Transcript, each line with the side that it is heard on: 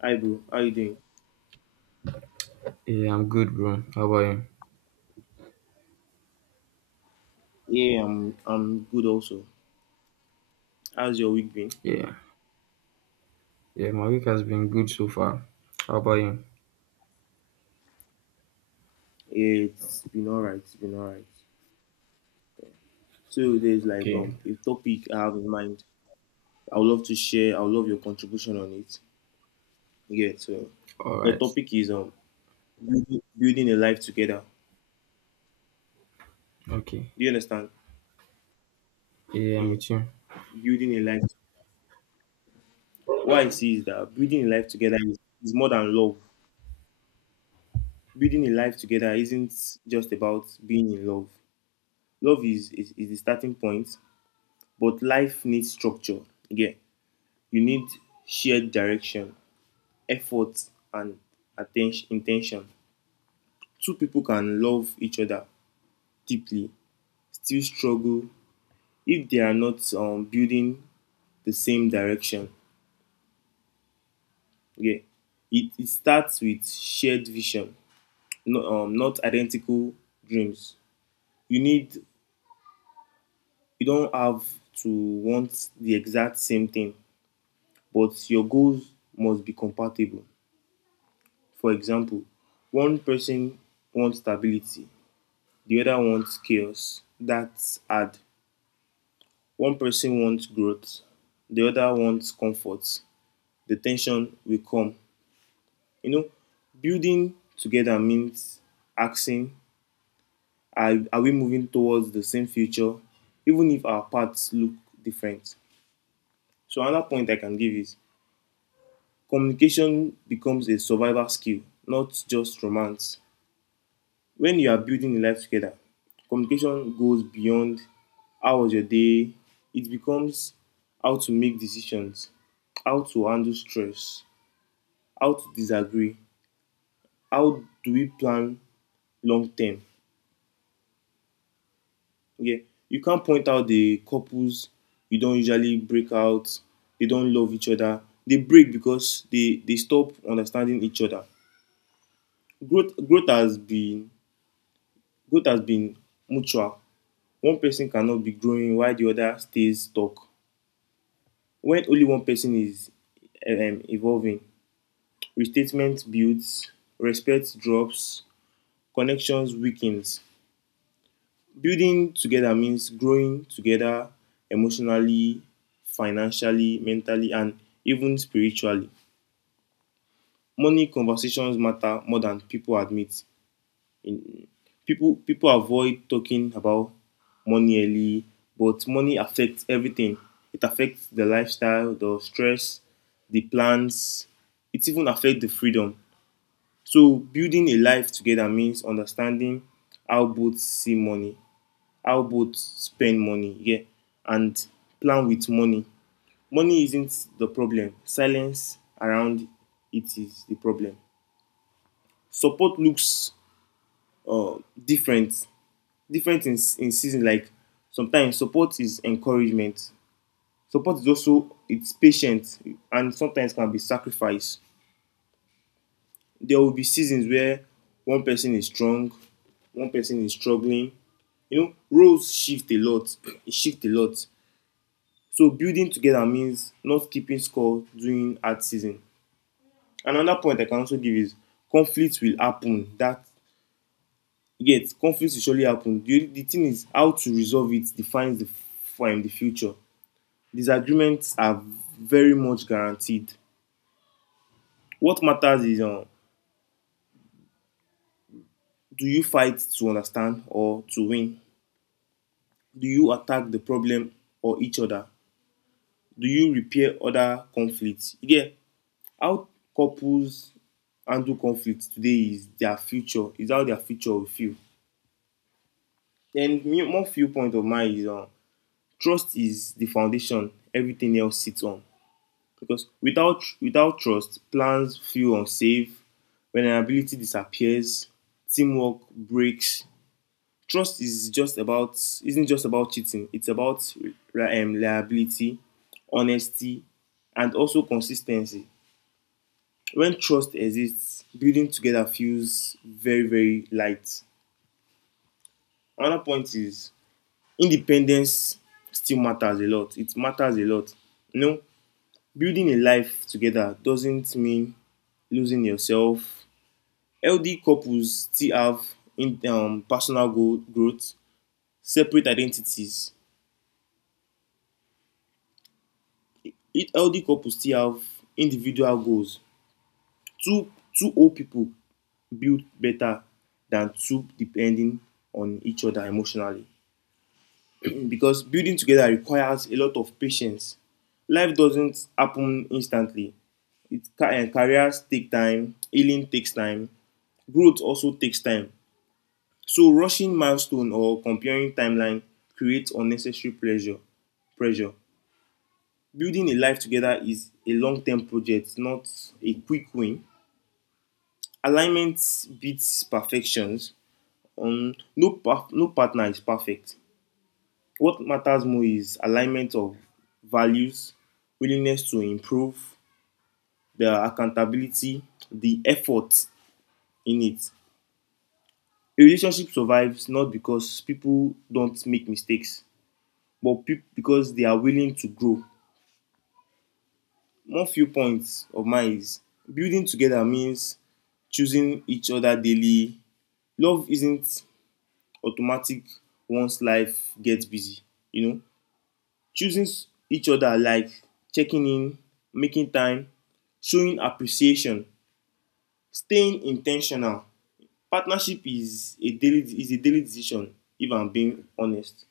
left: Hi bro, how you doing?
right: Yeah, I'm good, bro. How about you?
left: Yeah, I'm good also. How's your week been?
right: Yeah, yeah, my week has been good so far. How about you?
left: It's been alright, it's been alright. So there's like
right: Okay.
left: a topic I have in mind. I would love to share, I would love your contribution on it. Yeah, so
right: All
left: the
right: right.
left: topic is building a life together.
right: Okay.
left: Do you understand?
right: Yeah, I'm
left: Yeah.
right: with you.
left: Building a life, what I see is that building a life together is more than love. Building a life together isn't just about being in love. Love is the starting point. But life needs structure. Again, you need shared direction, effort, and attention, intention. Two people can love each other deeply, still struggle if they are not building the same direction. Yeah, it starts with shared vision, not, not identical dreams. You need, you don't have to want the exact same thing, but your goals must be compatible. For example, one person wants stability, the other wants chaos. That's hard. One person wants growth, the other wants comfort. The tension will come. You know, building together means asking, are we moving towards the same future, even if our paths look different? So, another point I can give is communication becomes a survival skill, not just romance. When you are building a life together, communication goes beyond how was your day, it becomes how to make decisions, how to handle stress, how to disagree, how do we plan long term. Okay, you can't point out the couples you don't usually break out, they don't love each other, they break because they stop understanding each other. Growth growth has been growth has been mutual. One person cannot be growing while the other stays stuck. When only one person is evolving, restatement builds, respect drops, connections weakens. Building together means growing together emotionally, financially, mentally, and even spiritually. Money conversations matter more than people admit. In People avoid talking about money early, but money affects everything. It affects the lifestyle, the stress, the plans. It even affects the freedom. So building a life together means understanding how both see money, how both spend money, yeah, and plan with money. Money isn't the problem. Silence around it is the problem. Support looks uh, different different in season, like sometimes support is encouragement, support is also, it's patient, and sometimes can be sacrifice. There will be seasons where one person is strong, one person is struggling. You know, roles shift a lot, shift a lot. So building together means not keeping score during hard season. Another point I can also give is conflicts will happen that conflicts will surely happen. The thing is how to resolve it defines the future. Disagreements are very much guaranteed. What matters is, do you fight to understand or to win? Do you attack the problem or each other? Do you repair other conflicts? Yeah, how couples handle conflict today is their future, is how their future will feel. And me, one viewpoint of mine is, trust is the foundation everything else sits on. Because without trust, plans feel unsafe. Vulnerability disappears. Teamwork breaks. Trust is just about isn't just about cheating. It's about, reliability, honesty, and also consistency. When trust exists, building together feels very, very light. Another point is independence still matters a lot. It matters a lot. You know, building a life together doesn't mean losing yourself. L.D. couples still have in, growth, separate identities. It, healthy couples still have individual goals. Two, two old people build better than two depending on each other emotionally. Because building together requires a lot of patience. Life doesn't happen instantly. It, and careers take time, healing takes time, growth also takes time. So rushing milestone or comparing timeline creates unnecessary pressure. Building a life together is a long term project, not a quick win. Alignment beats perfections. No partner is perfect. What matters more is alignment of values, willingness to improve, the accountability, the effort in it. A relationship survives not because people don't make mistakes, but because they are willing to grow. One few points of mine is building together means choosing each other daily. Love isn't automatic once life gets busy, you know. Each other, like checking in, making time, showing appreciation, staying intentional. Partnership is a daily decision, if I'm being honest.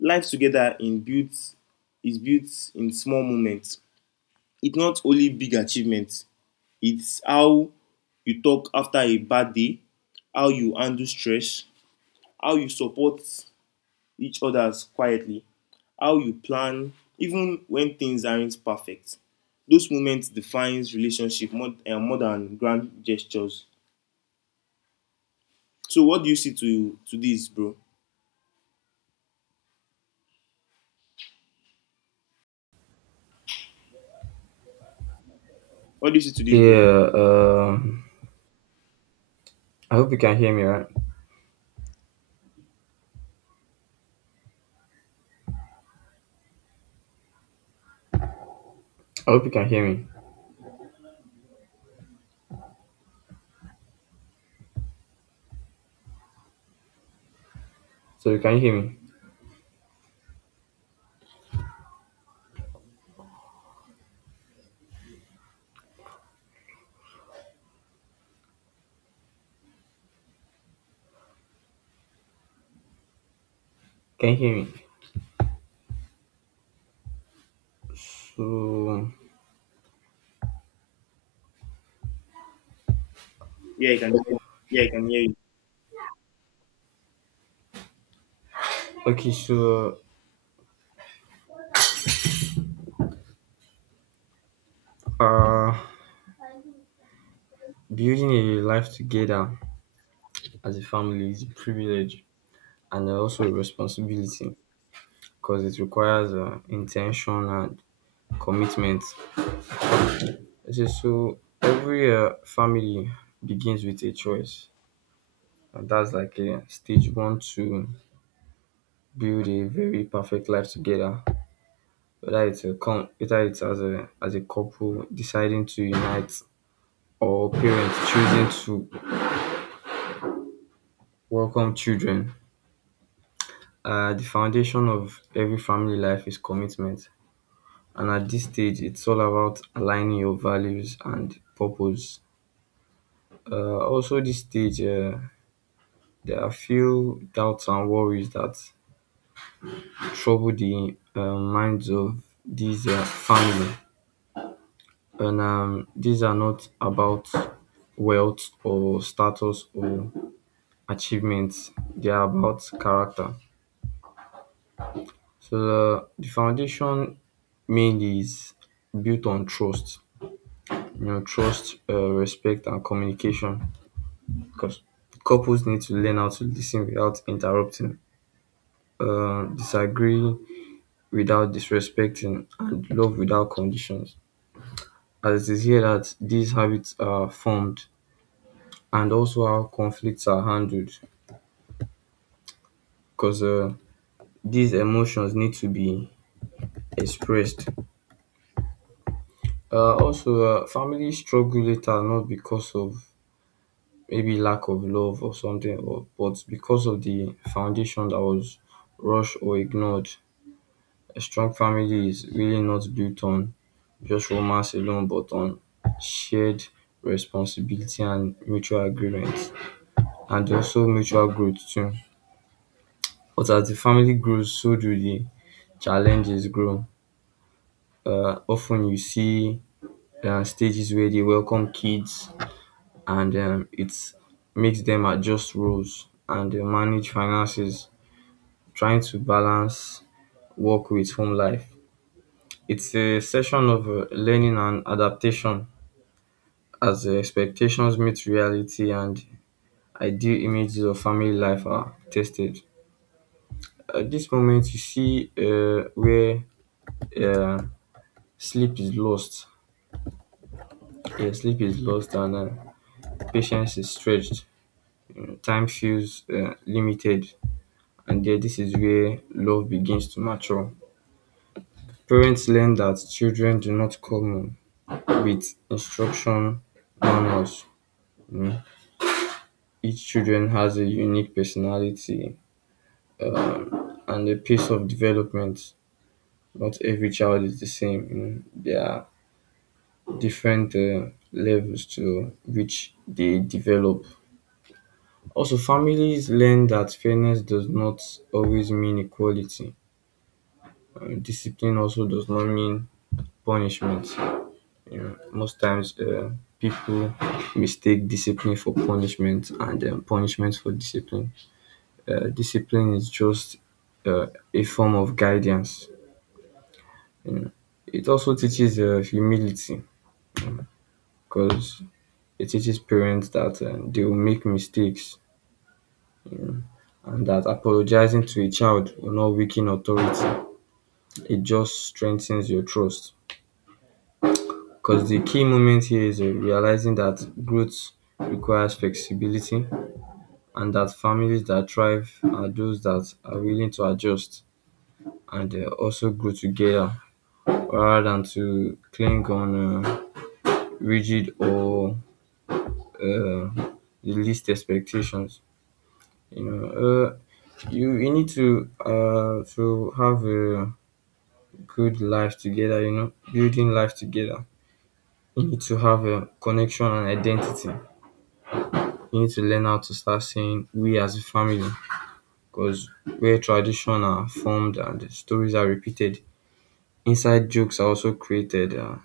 left: Life together in built is built in small moments. It's not only big achievements. It's how you talk after a bad day, how you handle stress, how you support each other quietly, how you plan, even when things aren't perfect. Those moments defines relationship more than grand gestures. So what do you see to this, bro? What do you see to this, bro?
right: Yeah. I hope you can hear me, right? I hope you can hear me. So you can hear me. Can you hear me? So
left: Yeah, I can hear. Yeah, I can hear you.
right: okay. So uh, building a life together as a family is a privilege and also a responsibility because it requires intention and commitment. Okay, so every family begins with a choice, and that's like a stage one to build a very perfect life together. Whether it's as a couple deciding to unite or parents choosing to welcome children. The foundation of every family life is commitment, and at this stage, it's all about aligning your values and purpose. Also, this stage, there are few doubts and worries that trouble the minds of these family. And these are not about wealth or status or achievements, they are about character. So the foundation mainly is built on trust, you know, trust, respect, and communication. Because couples need to learn how to listen without interrupting, disagree without disrespecting, and love without conditions. As it is here that these habits are formed and also how conflicts are handled because these emotions need to be expressed. Also, families struggle later not because of maybe lack of love or something, or, but because of the foundation that was rushed or ignored. A strong family is really not built on just romance alone, but on shared responsibility and mutual agreement, and also mutual growth too. But as the family grows, so do the challenges grow. Often you see stages where they welcome kids and it makes them adjust roles and manage finances, trying to balance work with home life. It's a session of learning and adaptation as the expectations meet reality and ideal images of family life are tested. At this moment, you see where uh, sleep is lost. Yeah, sleep is lost and patience is stretched. Time feels limited, and there, this is where love begins to mature. Parents learn that children do not come with instruction manuals, you know. Each children has a unique personality and a pace of development. Not every child is the same, you know. There are different levels to which they develop. Also, families learn that fairness does not always mean equality. Discipline also does not mean punishment. You know, most times people mistake discipline for punishment and punishment for discipline. Discipline is just uh, a form of guidance. You know, it also teaches humility because it teaches parents that they will make mistakes, you know, and that apologizing to a child will not weaken authority. It just strengthens your trust. Because the key moment here is realizing that growth requires flexibility and that families that thrive are those that are willing to adjust and also grow together rather than to cling on rigid or the least expectations. You know, you need to have a good life together. You know, building life together. You need to have a connection and identity. We need to learn how to start saying we as a family because where tradition are formed and stories are repeated, inside jokes are also created.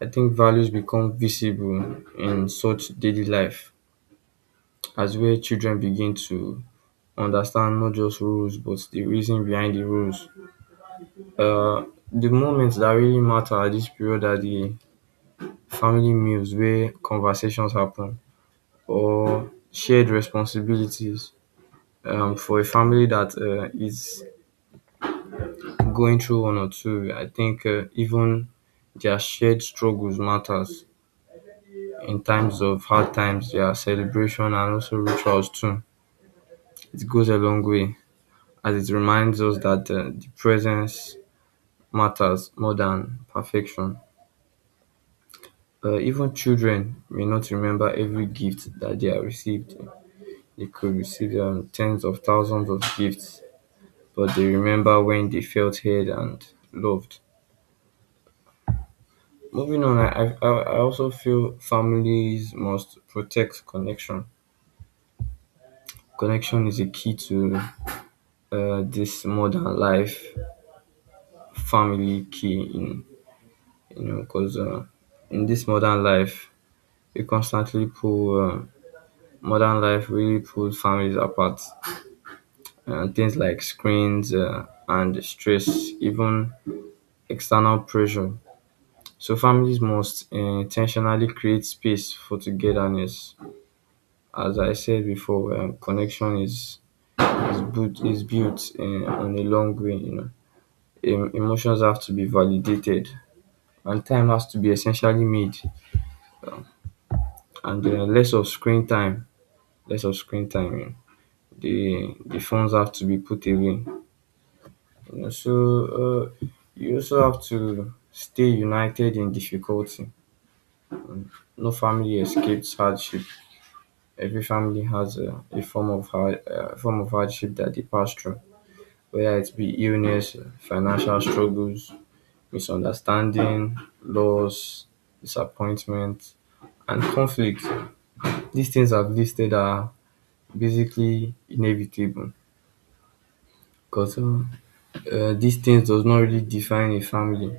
right: I think values become visible in such daily life as where children begin to understand not just rules but the reason behind the rules. Uh, the moments that really matter at this period are the family meals where conversations happen or shared responsibilities for a family that is going through one or two, I think even their shared struggles matters in times of hard times, their celebration and also rituals too. It goes a long way as it reminds us that the presence matters more than perfection. Even children may not remember every gift that they have received. They could receive tens of thousands of gifts, but they remember when they felt heard and loved. Moving on, I also feel families must protect connection. Connection is a key to this modern life. Family key in, you know, because in this modern life we constantly pull modern life really pulls families apart. Things like screens and stress, even external pressure. So families must intentionally create space for togetherness. As I said before, connection is built in, on a long grain, you know. Emotions have to be validated, and time has to be essentially made, and less of screen time, less of screen time. You know. The phones have to be put away, you know. So uh, you also have to stay united in difficulty. No family escapes hardship. Every family has a form of hard, form of hardship that they pass through, whether it be illness, eh, financial struggles, misunderstanding, loss, disappointment, and conflict. These things I've listed are basically inevitable because these things does not really define a family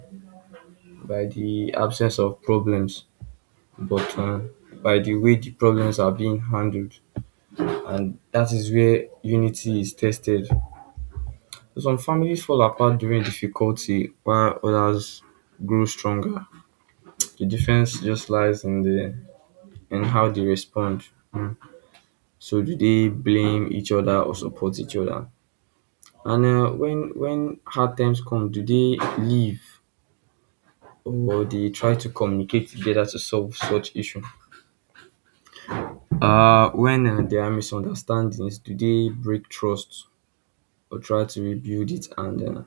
right: by the absence of problems, but by the way the problems are being handled, and that is where unity is tested. Some families fall apart during difficulty, while others grow stronger. The difference just lies in the and how they respond. Mm. So do they blame each other or support each other? And when hard times come, do they leave or they try to communicate together to solve such issue? When there are misunderstandings, do they break trust or try to rebuild it and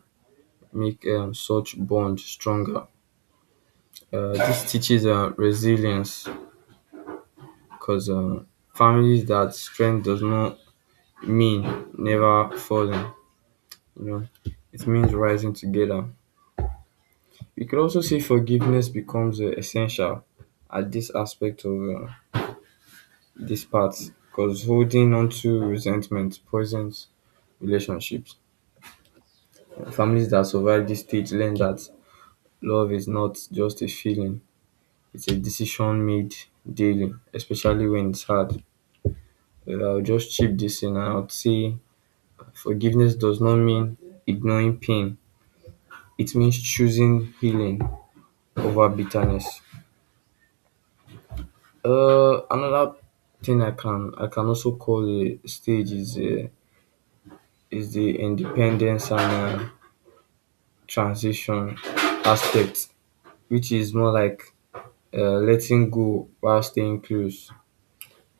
right: make such bond stronger? This teaches resilience because families that strength does not mean never falling, you know, it means rising together. We could also say forgiveness becomes essential at this aspect of this part because holding on to resentment poisons relationships. Families that survive this stage learn that love is not just a feeling, it's a decision made daily, especially when it's hard. I'll just chip this in and I'll say forgiveness does not mean ignoring pain, it means choosing healing over bitterness. Another thing I can also call a stage is the independence and transition aspect, which is more like letting go while staying close.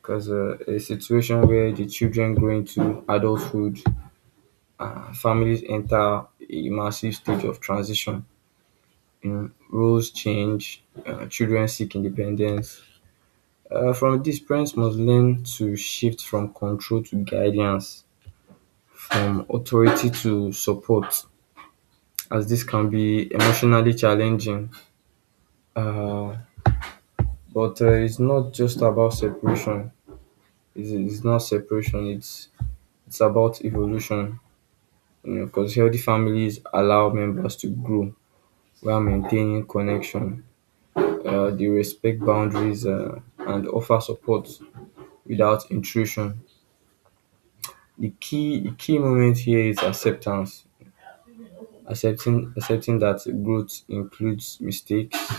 right: Because a situation where the children grow into adulthood, families enter a massive stage of transition. You know, roles change, children seek independence. From this, parents must learn to shift from control to guidance, from authority to support, as this can be emotionally challenging. Uh, but it's not just about separation. It's not separation. It's about evolution. You know, because healthy families allow members to grow while maintaining connection. They respect boundaries and offer support without intrusion. The key moment here is acceptance. Accepting that growth includes mistakes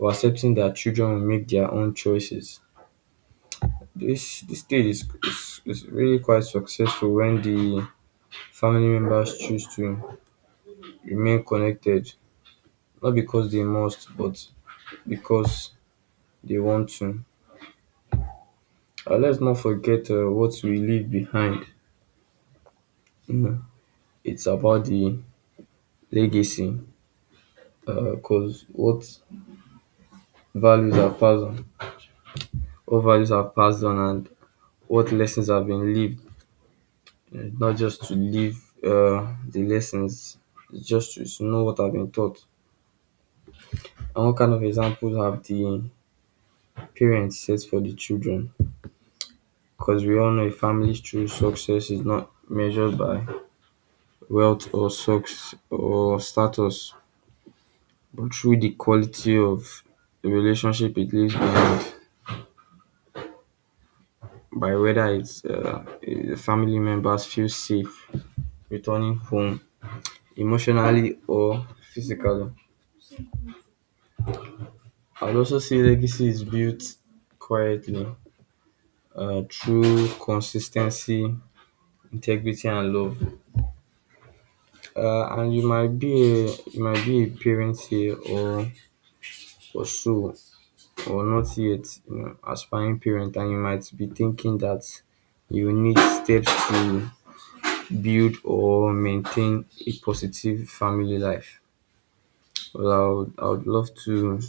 right: or accepting that children will make their own choices. This stage is, is really quite successful when the family members choose to remain connected, not because they must, but because they want to. Let's not forget what we leave behind. You know, it's about the legacy, because what values are passed on, what values are passed on, and what lessons have been lived. It's not just to live the lessons, it's just to know what I've been taught. And what kind of examples have the parents set for the children? Because we all know a family's true success is not measured by wealth or success or status, but through the quality of the relationship it leaves behind, by whether it's the family members feel safe returning home emotionally or physically. I'd also say legacy is built quietly through consistency, integrity, and love. And you might be a parent here or so or not yet, you know, aspiring parent, and you might be thinking that you need steps to build or maintain a positive family life. Well, I would love to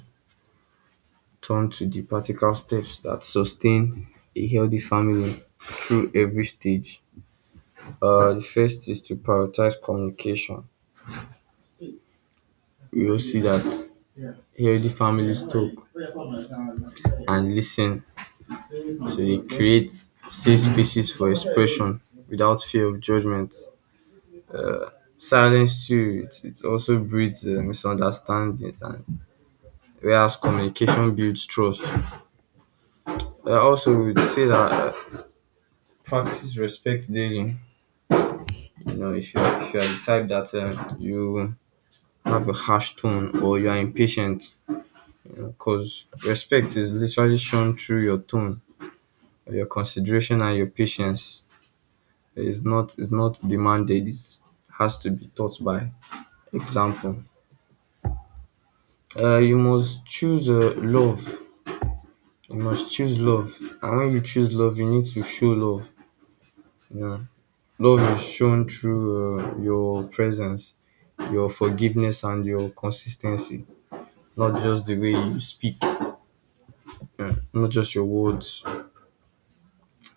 right: turn to the practical steps that sustain a healthy family through every stage. The first is to prioritize communication. We will see that healthy families talk and listen, so they create safe spaces for expression without fear of judgment. Silence too, it also breeds misunderstandings, and whereas communication builds trust. I also would say that practice respect daily. You know, if you're the type that you have a harsh tone or you're impatient, you know, cause respect is literally shown through your tone, your consideration, and your patience. It's not demanded. It has to be taught by example. You must choose love. You must choose love, and when you choose love, you need to show love. You know, love is shown through your presence, your forgiveness, and your consistency. Not just the way you speak, mm, not just your words.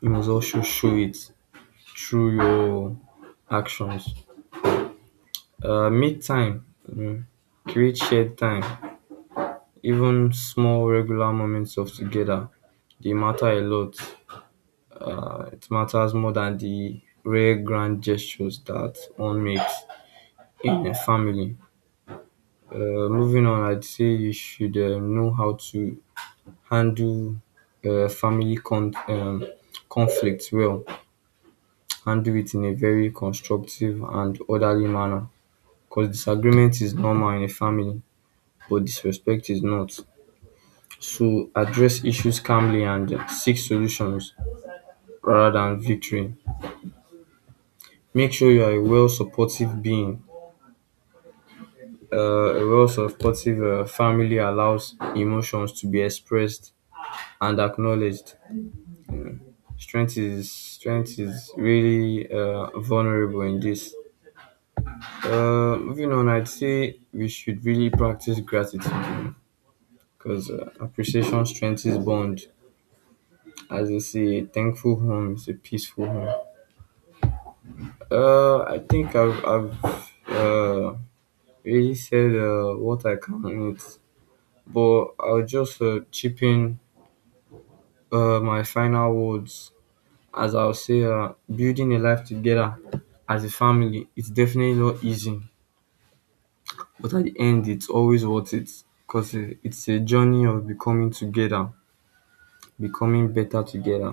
right: You must also show it through your actions. Make time, mm, create shared time. Even small regular moments of together, they matter a lot. It matters more than the rare grand gestures that one makes in a family. Uh, Moving on, I'd say you should know how to handle uh, family con- um, conflicts well and do it in a very constructive and orderly manner because disagreement is normal in a family, but disrespect is not. So address issues calmly and seek solutions rather than victory. Make sure you are a well supportive being. A well supportive family allows emotions to be expressed and acknowledged. Strength is really vulnerable in this. Moving on, I'd say we should really practice gratitude. Because appreciation strengthens bond. As they say, a thankful home is a peaceful home. I think I've really said what I can on it, but I'll just chip in my final words. As I'll say, building a life together as a family, it's definitely not easy, but at the end, it's always worth it because it's a journey of becoming together, becoming better together.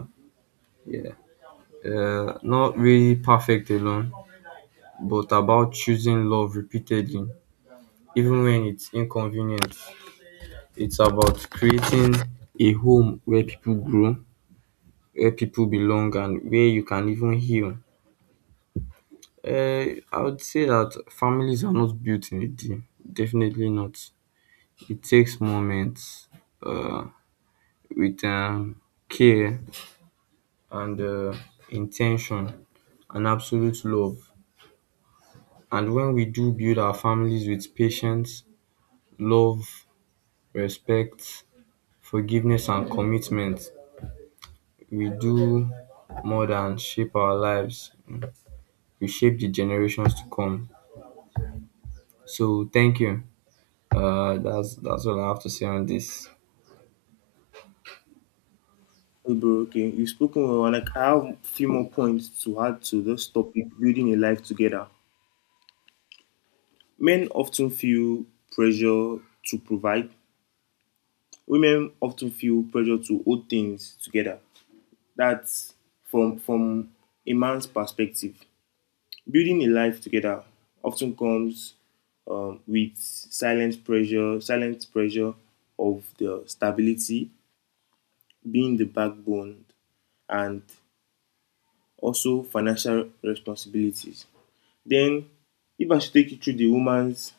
right: Yeah. Not really perfect alone, but about choosing love repeatedly, even when it's inconvenient. It's about creating a home where people grow, where people belong, and where you can even heal. I would say that families are not built in a day. Definitely not. It takes moments uh, with care and intention and absolute love. And when we do build our families with patience, love, respect, forgiveness, and commitment, we do more than shape our lives. We shape the generations to come. So thank you. That's all I have to say on this.
left: Hey, bro, okay, you've spoken well, and like, I have a few more points to add to this topic: building a life together. Men often feel pressure to provide. Women often feel pressure to hold things together. That's from a man's perspective. Building a life together often comes, with silent pressure of the stability being the backbone and also financial responsibilities. Then, if I should take you through the woman's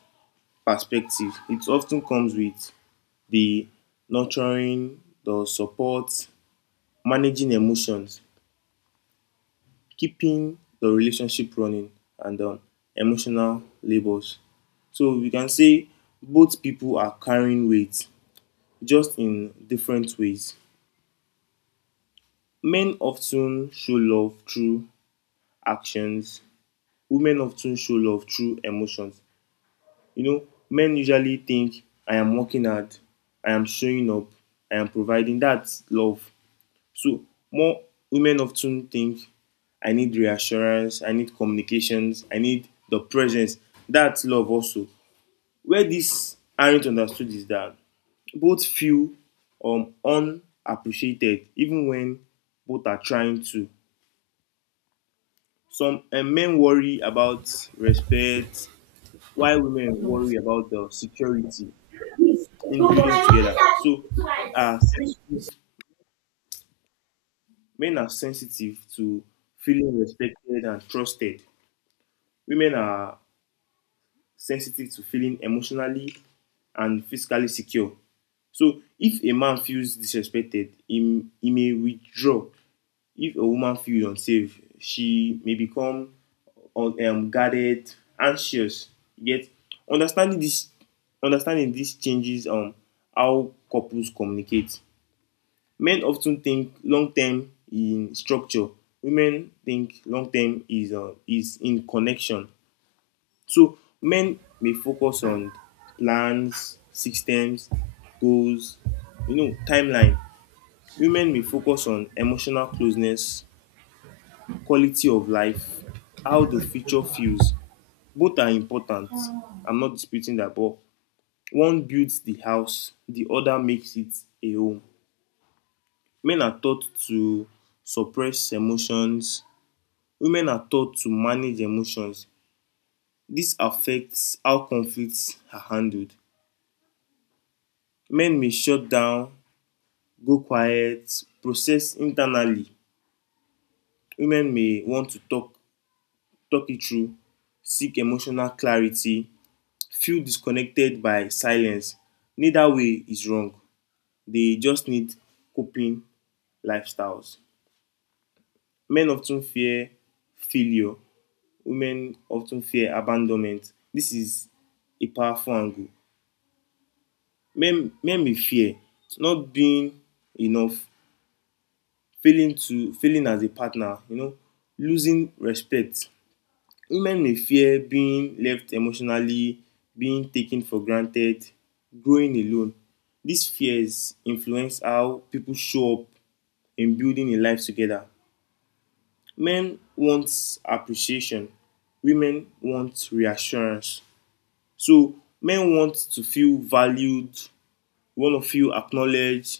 left: perspective, it often comes with the nurturing, the support, managing emotions, keeping the relationship running, and emotional labors. So we can say both people are carrying weight, just in different ways. Men often show love through actions, women often show love through emotions. You know, men usually think, I am working hard, I am showing up, I am providing. That's love. So more women often think, I need reassurance, I need communications, I need the presence. That's love also. Where these aren't understood is that both feel, unappreciated, even when both are trying to. Some men worry about respect, while women worry about the security in building together. So men are sensitive, men are sensitive to feeling respected and trusted. Women are sensitive to feeling emotionally and physically secure. So if a man feels disrespected, he may withdraw. If a woman feels unsafe, she may become, guarded, anxious. Yet understanding this understanding this changes how couples communicate. Men often think long term in structure. Women think long term is in connection. So men may focus on plans, systems, goals, you know, timeline. Women may focus on emotional closeness, quality of life, how the future feels. Both are important. I'm not disputing that, but one builds the house, the other makes it a home. Men are taught to suppress emotions, women are taught to manage emotions. This affects how conflicts are handled. Men may shut down, go quiet, process internally. Women may want to talk it through, seek emotional clarity, feel disconnected by silence. Neither way is wrong. They just need coping lifestyles. Men of ten fear failure. Women of ten fear abandonment. This is a powerful angle. Men may fear not being enough, failing as a partner, you know, losing respect. Women may fear being left emotionally, being taken for granted, growing alone. These fears influence how people show up in building a life together. Men want appreciation, women want reassurance. So, men want to feel valued, we want to feel acknowledged,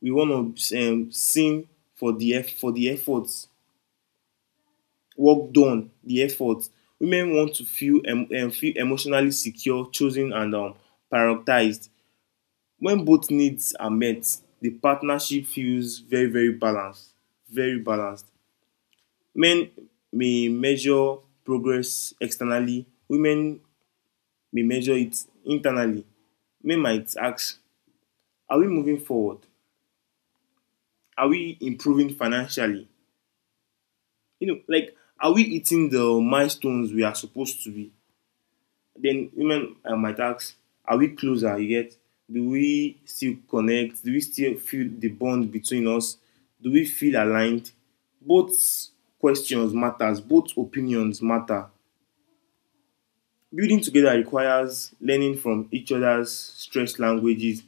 left: we want to, seen for for the efforts, work done, the effort. Women want to feel feel emotionally secure, chosen, and prioritized. When both needs are met, the partnership feels very, very balanced, very balanced. Men may measure progress externally, women may measure it internally. Men might ask, are we moving forward, are we improving financially, you know, like, are we hitting the milestones we are supposed to be? Then women, might ask, are we closer? You get? Do we still connect? Do we still feel the bond between us? Do we feel aligned? Both questions matters. Both opinions matter. Building together requires learning from each other's stress languages.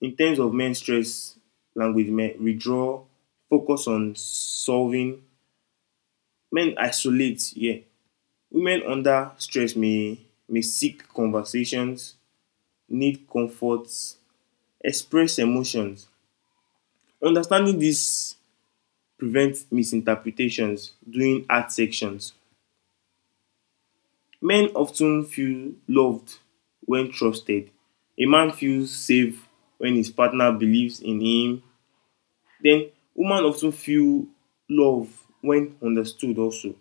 left: In terms of men's stress language, men withdraw, focus on solving. Men isolate. Yeah. Women under stress may seek conversations, need comforts, express emotions. Understanding this prevents misinterpretations during art sections. Men often feel loved when trusted. A man feels safe when his partner believes in him. Then women often feel love when understood also.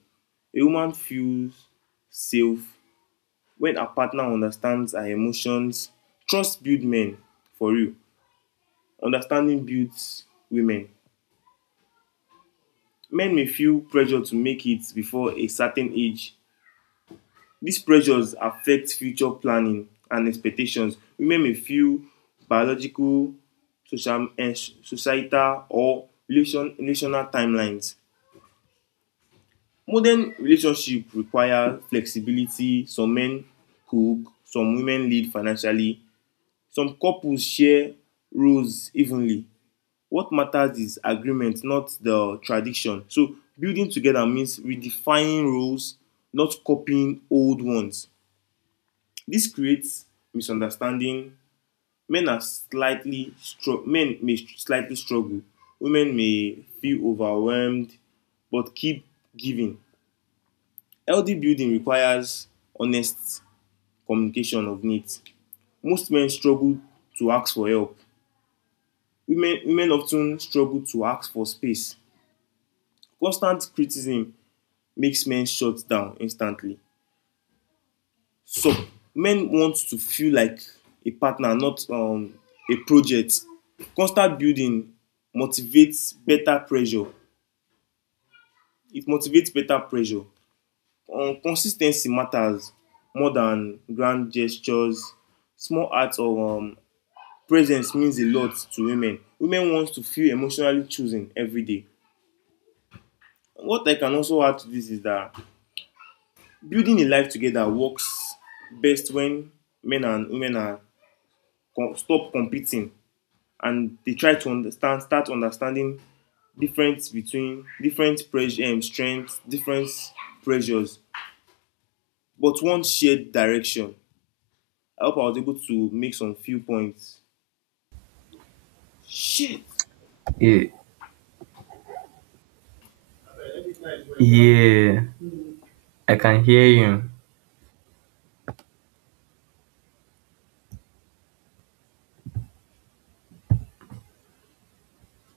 left: A woman feels safe when her partner understands her emotions. Trust builds men for real. Understanding builds women. Men may feel pressure to make it before a certain age. These pressures affect future planning and expectations. Women may feel biological, social, eh, societal, or relational timelines. Modern relationship require flexibility. Some men cook, some women lead financially. Some couples share roles evenly. What matters is agreement, not the tradition. So building together means redefining roles, not copying old ones. This creates misunderstanding. Men may slightly struggle, women may feel overwhelmed but keep giving. Healthy building requires honest communication of needs. Most men struggle to ask for help, women often struggle to ask for space. Constant criticism makes men shut down instantly. So men want to feel like a partner, not, a project. Constant building motivates better pressure. It motivates better pressure. Consistency matters more than grand gestures. Small acts of, presence means a lot to women. Women want to feel emotionally chosen every day. What I can also add to this is that building a life together works best when men and women are stop competing and they try to understand start understanding difference between different pressure and, strengths, different pressures, but one shared direction. I hope I was able to make some few points. Shit.
right: Yeah, yeah, I can hear you.